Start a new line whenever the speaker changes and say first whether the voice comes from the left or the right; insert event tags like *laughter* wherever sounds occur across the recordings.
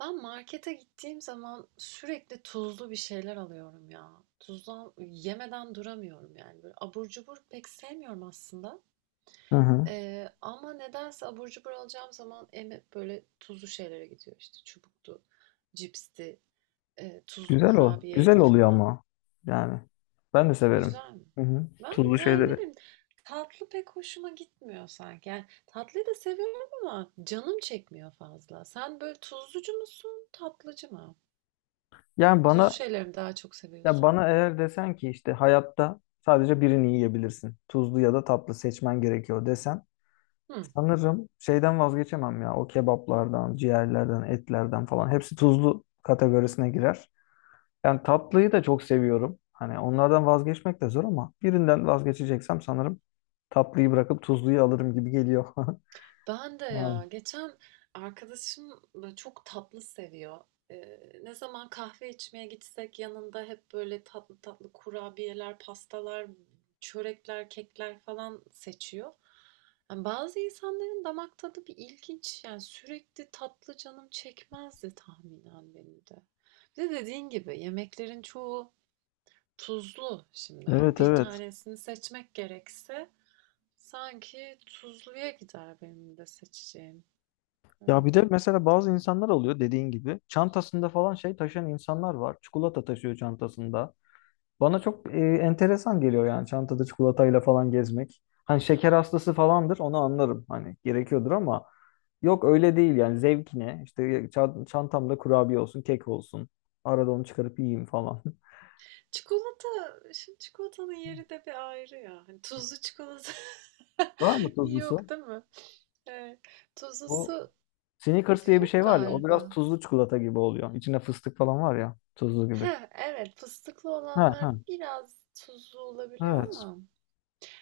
right: Ben markete gittiğim zaman sürekli tuzlu bir şeyler alıyorum ya. Tuzlu yemeden duramıyorum yani. Böyle abur cubur pek sevmiyorum aslında.
left: Hı hı.
right: Ama nedense abur cubur alacağım zaman böyle tuzlu şeylere gidiyor işte. Çubuktu, cipsti, tuzlu
left: Güzel ol. Güzel
right: kurabiyeydi
left: oluyor
right: falan.
left: ama. Yani ben de severim.
right: Güzel mi?
left: Hı hı. Tuzlu
right: Ben yani ne
left: şeyleri.
right: bileyim, tatlı pek hoşuma gitmiyor sanki. Yani tatlıyı da seviyorum ama canım çekmiyor fazla. Sen böyle tuzlucu musun, tatlıcı mı?
left: Yani
right: Tuzlu
left: bana
right: şeyleri mi daha çok
left: ya
right: seviyorsun?
left: bana eğer desen ki işte hayatta sadece birini yiyebilirsin. Tuzlu ya da tatlı seçmen gerekiyor desen
right: Hı.
left: sanırım şeyden vazgeçemem ya. O kebaplardan, ciğerlerden, etlerden falan hepsi tuzlu kategorisine girer. Yani tatlıyı da çok seviyorum. Hani onlardan vazgeçmek de zor ama birinden vazgeçeceksem sanırım tatlıyı bırakıp tuzluyu alırım gibi geliyor. *laughs*
right: Ben de
left: Yani
right: ya geçen arkadaşım böyle çok tatlı seviyor. Ne zaman kahve içmeye gitsek yanında hep böyle tatlı tatlı kurabiyeler, pastalar, çörekler, kekler falan seçiyor. Yani bazı insanların damak tadı bir ilginç. Yani sürekli tatlı canım çekmezdi tahminen benim de. Bir de dediğin gibi yemeklerin çoğu tuzlu şimdi. Hani
left: evet
right: bir
left: evet.
right: tanesini seçmek gerekse. Sanki tuzluya gider benim de seçeceğim.
left: Ya
right: Öyle
left: bir de
right: geliyor bana
left: mesela
right: da.
left: bazı insanlar oluyor dediğin gibi. Çantasında falan şey taşıyan insanlar var. Çikolata taşıyor çantasında. Bana çok enteresan geliyor yani çantada çikolatayla falan gezmek. Hani şeker hastası falandır onu anlarım. Hani gerekiyordur ama yok öyle değil yani zevkine. İşte çantamda kurabiye olsun, kek olsun. Arada onu çıkarıp yiyeyim falan. *laughs*
right: Çikolata, şimdi çikolatanın yeri de bir ayrı ya. Hani tuzlu çikolata *laughs*
left: Var mı
right: yok
left: tuzlusu?
right: değil mi? Evet.
left: Bu
right: Tuzlusu
left: Snickers diye bir
right: yok
left: şey var ya o biraz
right: galiba.
left: tuzlu çikolata gibi oluyor. İçinde fıstık falan var ya tuzlu gibi.
right: Ha, evet, fıstıklı
left: Ha
right: olanlar
left: ha.
right: biraz tuzlu olabiliyor
left: Evet.
right: ama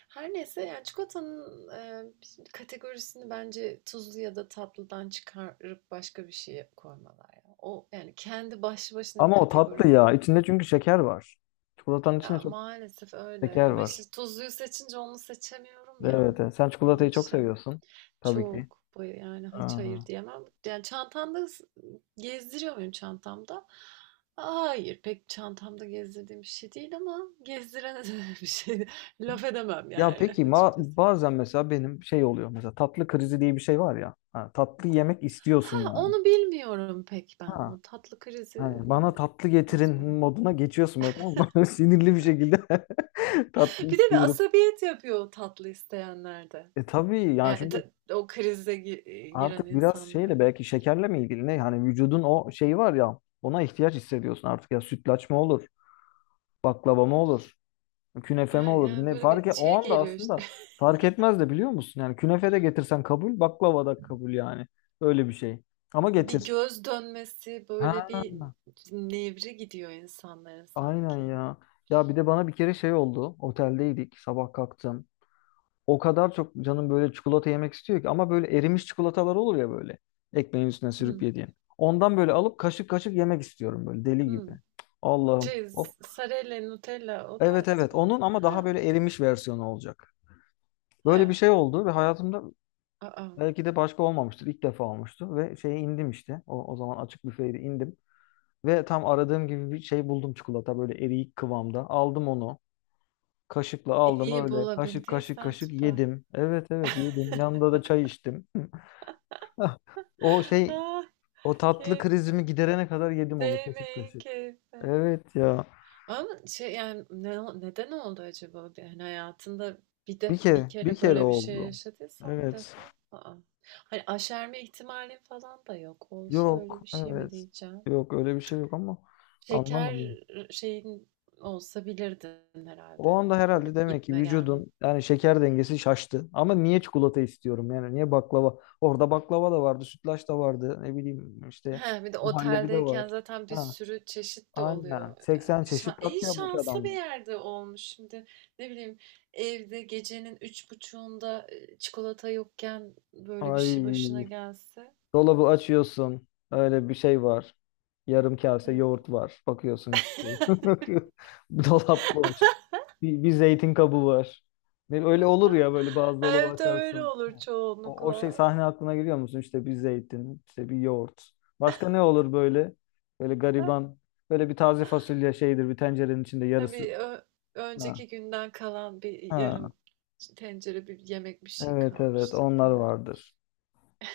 right: her neyse, yani çikolatanın kategorisini bence tuzlu ya da tatlıdan çıkarıp başka bir şeye koymalar ya. O yani kendi başlı başına bir
left: Ama o
right: kategori
left: tatlı ya.
right: olan.
left: İçinde çünkü şeker var. Çikolatanın içinde
right: Ya,
left: çok
right: maalesef öyle
left: şeker
right: ama işte
left: var.
right: tuzluyu seçince onu seçemiyorum ya.
left: Evet, evet. Sen
right: Onun
left: çikolatayı çok
right: için
left: seviyorsun. Tabii ki.
right: çok baya, yani hiç
left: Aa.
right: hayır diyemem. Yani çantamda gezdiriyor muyum çantamda? Hayır, pek çantamda gezdirdiğim bir şey değil ama gezdirene de *laughs* bir şey laf edemem
left: Ya
right: yani
left: peki ma
right: açıkçası.
left: bazen mesela benim şey oluyor. Mesela tatlı krizi diye bir şey var ya. Ha, tatlı yemek istiyorsun
right: Ha,
left: yani.
right: onu bilmiyorum pek ben.
left: Ha.
right: O tatlı krizini
left: Hani bana tatlı getirin
right: nasıl onu?
left: moduna geçiyorsun böyle tamam mı? *laughs* Sinirli bir şekilde *laughs* tatlı
right: *laughs* Bir de bir
left: istiyorum.
right: asabiyet yapıyor o tatlı isteyenlerde.
left: E tabii yani
right: Yani
left: çünkü
right: ta o krize giren
left: artık biraz
right: insanlar.
left: şeyle belki şekerle mi ilgili ne? Hani vücudun o şeyi var ya ona ihtiyaç hissediyorsun artık ya sütlaç mı olur? Baklava mı olur? Künefe mi
right: Ha,
left: olur?
right: yani
left: Ne
right: böyle
left: fark
right: bir
left: et, o
right: şey
left: anda
right: geliyor işte.
left: aslında
right: *laughs*
left: fark etmez de biliyor musun? Yani künefe de getirsen kabul, baklava da kabul yani. Öyle bir şey. Ama
right: Bir
left: getir.
right: göz dönmesi, böyle
left: Ha,
right: bir nevri gidiyor insanların
left: aynen
right: sanki.
left: ya. Ya bir de bana bir kere şey oldu. Oteldeydik. Sabah kalktım. O kadar çok canım böyle çikolata yemek istiyor ki ama böyle erimiş çikolatalar olur ya böyle. Ekmeğin üstüne sürüp
right: Hı,
left: yediğin. Ondan böyle alıp kaşık kaşık yemek istiyorum böyle deli
right: hı.
left: gibi. Allah'ım.
right: Şey, Sarella, Nutella o
left: Evet
right: tarz
left: evet
right: mı?
left: onun ama daha
right: Ha,
left: böyle erimiş versiyonu olacak. Böyle bir
right: ha.
left: şey oldu ve hayatımda
right: Aa,
left: belki de başka olmamıştır. İlk defa olmuştu ve şeye indim işte. O zaman açık büfeydi indim. Ve tam aradığım gibi bir şey buldum çikolata böyle eriyik kıvamda. Aldım onu. Kaşıkla aldım
right: iyi
left: öyle. Kaşık kaşık
right: bulabildiysen
left: kaşık
right: süper. *gasps*
left: yedim. Evet evet yedim. Yanında da çay içtim. *laughs* O
right: *laughs*
left: şey
right: Ah,
left: o tatlı
right: keyif,
left: krizimi giderene kadar yedim onu kaşık
right: değmeyin
left: kaşık.
right: keyif.
left: Evet ya.
right: Ama şey, yani, ne neden oldu acaba? Bir, hani hayatında
left: Bir
right: bir
left: kere bir
right: kere
left: kere
right: böyle bir şey
left: oldu.
right: yaşadıysan bir
left: Evet.
right: defa, a hani aşerme ihtimalin falan da yok. Olsa
left: Yok
right: öyle bir şey mi
left: evet.
right: diyeceğim?
left: Yok öyle bir şey yok ama anlamadım.
right: Şeker şeyin olsa bilirdin
left: O
right: herhalde.
left: anda
right: Hani
left: herhalde
right: böyle bir
left: demek ki
right: gitme gelme.
left: vücudun yani şeker dengesi şaştı. Ama niye çikolata istiyorum yani niye baklava? Orada baklava da vardı, sütlaç da vardı. Ne bileyim işte
right: He, bir de
left: muhallebi de
right: oteldeyken
left: var.
right: zaten bir
left: Ha,
right: sürü çeşit de
left: aynen.
right: oluyor.
left: 80
right: Yani
left: çeşit tat
right: iyi,
left: yapmış
right: şanslı bir
left: adamlar.
right: yerde olmuş. Şimdi ne bileyim, evde gecenin 03.30'da çikolata yokken böyle bir şey başına
left: Ay,
right: gelse.
left: dolabı açıyorsun. Öyle bir şey var. Yarım kase
right: He.
left: yoğurt var. Bakıyorsun hiçbir şey
right: *laughs*
left: yok. *laughs* Dolap boş. Bir zeytin kabı var. Öyle olur ya böyle bazı dolabı
right: Evde öyle
left: açarsın.
right: olur
left: O şey
right: çoğunlukla.
left: sahne aklına geliyor musun? İşte bir zeytin, işte bir yoğurt. Başka ne olur böyle? Böyle gariban. Böyle bir taze fasulye şeydir bir tencerenin içinde
right: Ha,
left: yarısı.
right: bir
left: Ha.
right: önceki günden kalan bir
left: Ha.
right: yarım tencere bir yemek bir şey
left: Evet evet
right: kalmıştır
left: onlar
right: filan.
left: vardır.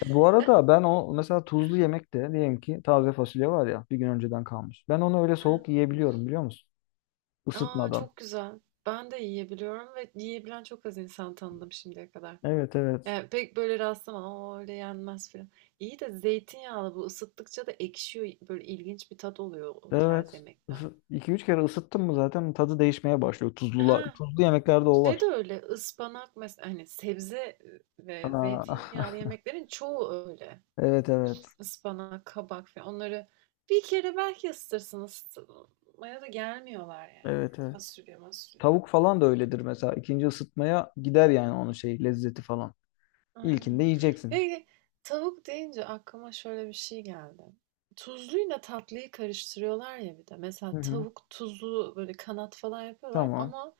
left: Bu arada ben o mesela tuzlu yemekte diyelim ki taze fasulye var ya bir gün önceden kalmış. Ben onu öyle soğuk yiyebiliyorum biliyor musun?
right: A,
left: Isıtmadan.
right: çok güzel. Ben de yiyebiliyorum ve yiyebilen çok az insan tanıdım şimdiye kadar.
left: Evet evet.
right: Yani pek böyle rastlamadım. "Aa, öyle yenmez" filan. İyi de zeytinyağlı bu ısıttıkça da ekşiyor. Böyle ilginç bir tat oluyor o tarz
left: Evet.
right: yemekler.
left: 2 3 kere ısıttın mı zaten tadı değişmeye başlıyor. Tuzlu,
right: Ha,
left: tuzlu yemeklerde o
right: şey de
left: var.
right: öyle, ıspanak mesela hani sebze ve
left: Aa,
right: zeytinyağlı
left: *laughs*
right: yemeklerin çoğu öyle.
left: evet evet.
right: Ispanak, kabak falan, onları bir kere belki ısıtırsın, ısıtmaya da gelmiyorlar yani.
left: Evet
right: Böyle
left: evet.
right: fasulye, masulye.
left: Tavuk falan da öyledir mesela. İkinci ısıtmaya gider yani onun şey lezzeti falan. İlkinde
right: Aynen.
left: yiyeceksin.
right: Peki, tavuk deyince aklıma şöyle bir şey geldi. Tuzluyla tatlıyı karıştırıyorlar ya bir de.
left: Hı
right: Mesela
left: hı.
right: tavuk tuzlu, böyle kanat falan yapıyorlar
left: Tamam.
right: ama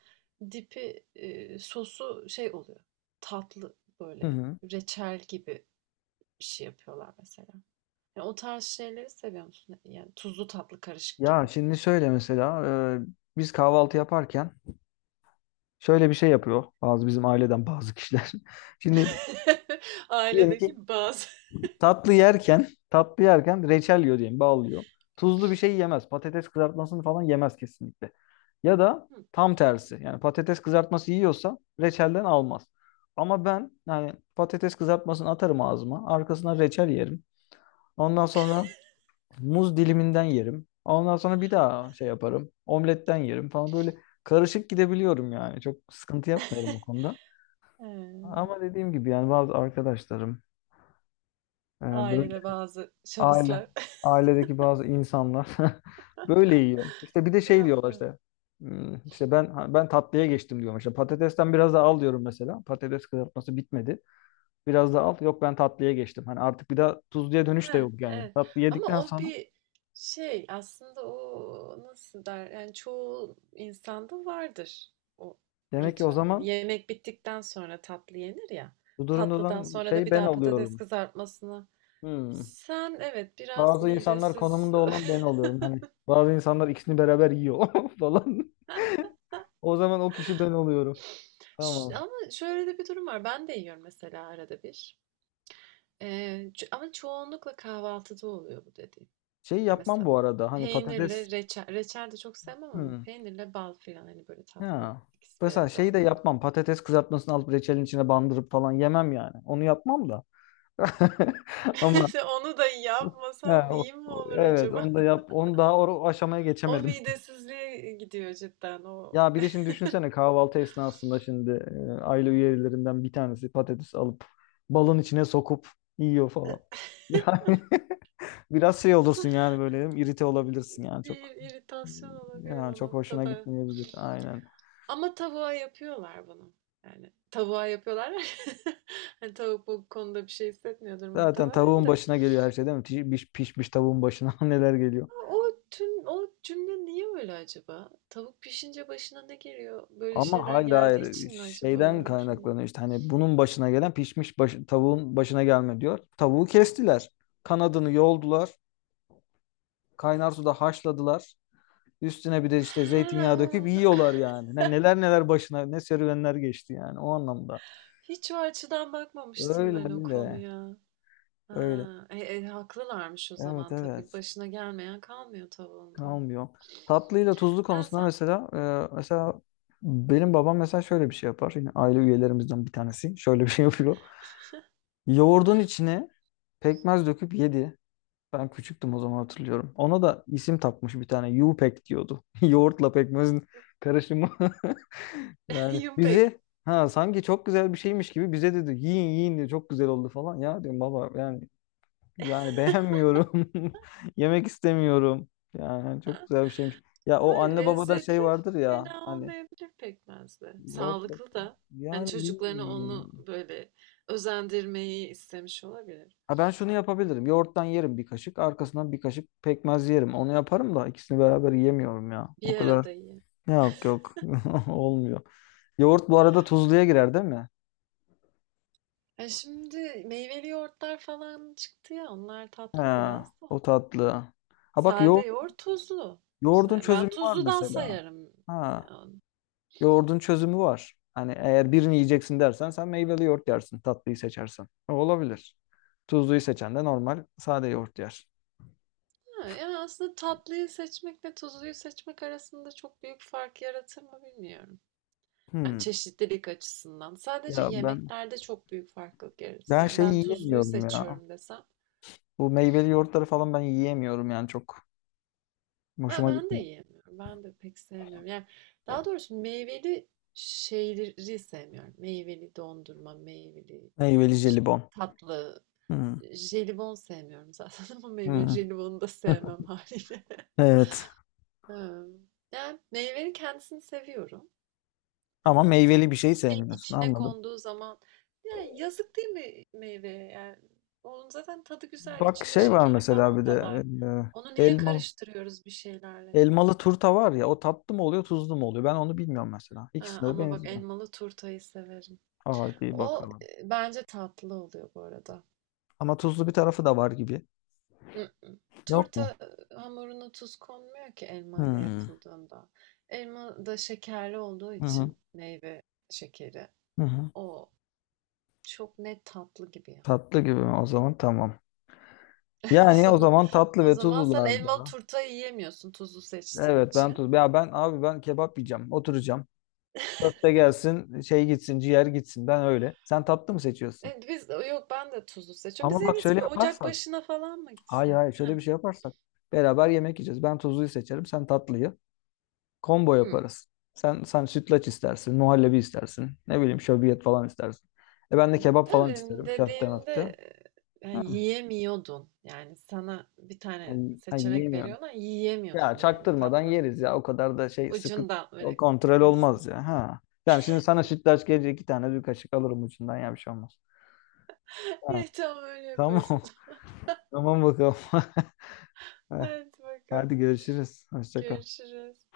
right: dipi, sosu şey oluyor. Tatlı
left: Hı
right: böyle
left: hı.
right: reçel gibi bir şey yapıyorlar mesela. Yani o tarz şeyleri seviyor musun? Yani tuzlu tatlı karışık
left: Ya
right: gibi.
left: şimdi şöyle mesela e, biz kahvaltı yaparken şöyle bir şey yapıyor bazı bizim aileden bazı kişiler. *laughs* Şimdi
right: *laughs*
left: diyelim ki
right: Ailedeki bazı.
left: tatlı yerken reçel yiyor diyelim, bağlıyor. Tuzlu bir şey yemez. Patates kızartmasını falan yemez kesinlikle. Ya da
right: Hı.
left: tam tersi. Yani patates kızartması yiyorsa reçelden almaz. Ama ben yani patates kızartmasını atarım ağzıma. Arkasına reçel yerim. Ondan sonra
right: *laughs*
left: muz diliminden yerim. Ondan sonra bir daha şey yaparım. Omletten yerim falan böyle karışık gidebiliyorum yani. Çok sıkıntı yapmıyorum o konuda.
right: Eee,
left: Ama dediğim gibi yani bazı arkadaşlarım e, böyle
right: Ailede bazı
left: Aile,
right: şahıslar. *laughs*
left: ailedeki bazı insanlar *laughs* böyle yiyor. İşte bir de şey
right: Ya,
left: diyorlar
right: evet.
left: işte. "Hmm, işte ben tatlıya geçtim diyorum. İşte patatesten biraz daha al diyorum mesela. Patates kızartması bitmedi. Biraz daha al. Yok ben tatlıya geçtim. Hani artık bir daha tuzluya dönüş de
right: Heh,
left: yok yani.
right: evet.
left: Tatlı yedikten
right: Ama o
left: sonra
right: bir şey aslında, o nasıl der, yani çoğu insanda vardır o
left: demek ki o
right: ritüel. Hani
left: zaman
right: yemek bittikten sonra tatlı yenir ya.
left: bu durumda
right: Tatlıdan
left: olan
right: sonra da
left: şey
right: bir
left: ben
right: daha patates
left: oluyorum.
right: kızartmasını.
left: Hmm.
right: Sen evet biraz
left: Bazı insanlar
right: midesiz.
left: konumunda olan ben oluyorum. Hani bazı insanlar ikisini beraber yiyor *laughs* falan. *laughs* O zaman o kişi ben oluyorum.
right: *laughs*
left: Tamam.
right: Ama şöyle de bir durum var. Ben de yiyorum mesela arada bir. Ee, Ama çoğunlukla kahvaltıda oluyor bu dediğim.
left: Şey
right: Ya
left: yapmam
right: mesela
left: bu arada. Hani patates
right: peynirle reçel, reçel de çok sevmem ama
left: Hmm.
right: peynirle bal filan, hani böyle tatlı,
left: Ha.
right: ikisi bir
left: Mesela
right: arada
left: şeyi de
right: onların.
left: yapmam. Patates kızartmasını alıp reçelin içine bandırıp falan yemem yani. Onu yapmam da. *laughs* Ama
right: *laughs* Onu da
left: ha,
right: yapmasan iyi mi olur
left: evet
right: acaba?
left: onu da
right: *laughs*
left: yap. Onu daha o aşamaya
right: O
left: geçemedim.
right: midesizliğe gidiyor cidden. O
left: Ya bir de şimdi düşünsene kahvaltı esnasında şimdi aile üyelerinden bir tanesi patates alıp balın içine sokup yiyor falan. *laughs* Yani biraz şey olursun yani böyle irite olabilirsin yani
right: bir
left: çok.
right: iritasyon olabilir
left: Ya
right: o
left: çok hoşuna
right: noktada.
left: gitmeyebilir. Aynen
right: Ama tavuğa yapıyorlar bunu. Yani tavuğa yapıyorlar. *laughs* Hani tavuk bu konuda bir şey hissetmiyordur
left: zaten
right: muhtemelen
left: tavuğun
right: de.
left: başına geliyor her şey değil mi? Pişmiş tavuğun başına *laughs* neler geliyor.
right: A, o tüm o cümle niye öyle acaba? Tavuk pişince başına ne geliyor? Böyle
left: Ama
right: şeyler
left: hayır
right: geldiği
left: hayır
right: için mi acaba
left: şeyden
right: o cümle?
left: kaynaklanıyor işte hani bunun başına gelen pişmiş tavuğun başına gelme diyor. Tavuğu kestiler. Kanadını yoldular. Kaynar suda haşladılar. Üstüne bir de işte
right: He,
left: zeytinyağı döküp
right: onu
left: yiyorlar yani. Neler neler başına ne serüvenler geçti yani o anlamda.
right: hiç o açıdan
left: Öyle
right: bakmamıştım
left: öyle
right: ben o konuya.
left: öyle.
right: Ha, haklılarmış o
left: Evet
right: zaman tabii.
left: evet.
right: Başına gelmeyen kalmıyor tavuğunda.
left: Kalmıyor. Tatlıyla tuzlu
right: Ha,
left: konusunda
right: sen
left: mesela e, mesela benim babam mesela şöyle bir şey yapar. Yine aile üyelerimizden bir tanesi *laughs* şöyle bir şey yapıyor. Yoğurdun içine pekmez döküp yedi. Ben küçüktüm o zaman hatırlıyorum. Ona da isim takmış bir tane. Yupek diyordu. *laughs* Yoğurtla pekmezin karışımı. *laughs*
right: *laughs*
left: Yani
right: yumpek.
left: bizi ha sanki çok güzel bir şeymiş gibi bize dedi yiyin yiyin diye çok güzel oldu falan. Ya diyorum baba yani beğenmiyorum. *laughs* Yemek istemiyorum. Yani çok güzel bir şeymiş. Ya
right: Ha,
left: o anne babada şey
right: lezzetli
left: vardır ya
right: fena
left: hani
right: olmayabilir pekmez de.
left: yoğurt,
right: Sağlıklı da. Hani
left: yani
right: çocuklarını onu
left: bilmiyorum.
right: böyle özendirmeyi istemiş olabilir.
left: Ha ben şunu yapabilirim. Yoğurttan yerim bir kaşık. Arkasından bir kaşık pekmez yerim. Onu yaparım da ikisini beraber yiyemiyorum ya. O
right: Bir
left: kadar
right: arada yiyin.
left: yok yok. *laughs* Olmuyor. Yoğurt bu arada tuzluya girer değil mi?
right: E, şimdi meyveli yoğurtlar falan çıktı ya, onlar tatlı
left: Ha,
right: biraz da.
left: o tatlı. Ha bak
right: Sade yoğurt tuzlu.
left: yoğurdun
right: Ben
left: çözümü var
right: tuzludan
left: mesela.
right: sayarım.
left: Ha.
right: Yani,
left: Yoğurdun çözümü var. Hani eğer birini yiyeceksin dersen sen meyveli yoğurt yersin, tatlıyı seçersen. O olabilir. Tuzluyu seçen de normal sade yoğurt yer.
right: ha, yani aslında tatlıyı seçmekle tuzluyu seçmek arasında çok büyük fark yaratır mı bilmiyorum. Yani
left: Hmm.
right: çeşitlilik açısından. Sadece
left: Ya ben
right: yemeklerde çok büyük farklılık yaratır.
left: ben
right: Yani
left: şey
right: ben tuzluyu
left: yiyemiyorum ya.
right: seçiyorum desem.
left: Bu meyveli yoğurtları falan ben yiyemiyorum yani çok
right: Ya
left: hoşuma
right: ben de
left: gitmiyor.
right: yiyemiyorum. Ben de pek sevmiyorum. Yani daha doğrusu meyveli şeyleri sevmiyorum. Meyveli dondurma, meyveli
left: Meyveli
right: işte
left: jelibon.
right: tatlı,
left: Hmm.
right: jelibon sevmiyorum zaten *laughs* ama meyveli
left: Hmm.
right: jelibonu da sevmem
left: *laughs*
right: haliyle. *laughs*
left: Evet.
right: Ha, yani meyvenin kendisini seviyorum
left: Ama
right: ama
left: meyveli bir şey
right: bir şeyin
left: sevmiyorsun
right: içine
left: anladım.
right: konduğu zaman, yani yazık değil mi meyveye? Yani onun zaten tadı güzel,
left: Bak
right: içinde
left: şey var
right: şekeri
left: mesela
right: falan
left: bir
right: da
left: de
right: var. Onu
left: e,
right: niye
left: elmalı
right: karıştırıyoruz bir şeylerle?
left: elmalı turta var ya o tatlı mı oluyor tuzlu mu oluyor ben onu bilmiyorum mesela.
right: He,
left: İkisinde de
right: ama bak,
left: benziyor.
right: elmalı turtayı severim.
left: Hadi
right: O,
left: bakalım.
right: bence tatlı oluyor bu arada.
left: Ama tuzlu bir tarafı da var gibi.
right: Mm-mm.
left: Yok mu?
right: Turta hamuruna tuz konmuyor ki elma ile
left: Hmm.
right: yapıldığında. Elma da şekerli olduğu
left: Hı hı.
right: için meyve şekeri.
left: Hı hı.
right: O çok net tatlı gibi ya.
left: Tatlı gibi mi? O zaman tamam.
right: *laughs* O
left: Yani o
right: zaman,
left: zaman tatlı
right: o
left: ve
right: zaman sen elmalı
left: tuzlularda.
right: turtayı yiyemiyorsun tuzlu seçtiğin
left: Evet ben
right: için.
left: tuz. Ya ben abi ben kebap yiyeceğim. Oturacağım. Köfte gelsin, şey gitsin, ciğer gitsin. Ben öyle. Sen tatlı mı seçiyorsun?
right: E, biz yok ben de tuzlu seçiyorum. Biz
left: Ama
right: en
left: bak
right: iyisi
left: şöyle
right: bir ocak
left: yaparsak.
right: başına falan mı
left: Hayır
right: gitsek?
left: hayır
right: Heh.
left: şöyle bir şey yaparsak. Beraber yemek yiyeceğiz. Ben tuzluyu seçerim, sen tatlıyı. Combo
right: Hı.
left: yaparız. Sen sütlaç istersin, muhallebi istersin. Ne bileyim şöbiyet falan istersin. E ben de kebap falan
right: Tabii,
left: isterim köfte möfte.
right: dediğinde, ya,
left: Ha,
right: yiyemiyordun. Yani, sana bir tane
left: ay
right: seçenek
left: yiyemiyorum.
right: veriyorlar,
left: Ya
right: yiyemiyorsun yani
left: çaktırmadan
right: tatlıdan.
left: yeriz ya. O kadar da şey sıkı
right: Ucundan
left: o
right: böyle
left: kontrol olmaz
right: kıysın.
left: ya. Ha. Yani şimdi sana sütlaç gelecek iki tane bir kaşık alırım ucundan ya bir şey olmaz.
right: *laughs*
left: Ha,
right: Evet, tamam öyle
left: tamam.
right: yaparız o
left: *laughs*
right: zaman.
left: Tamam bakalım. *laughs*
right: *laughs* Haydi bakalım.
left: Hadi görüşürüz. Hoşça kal.
right: Görüşürüz.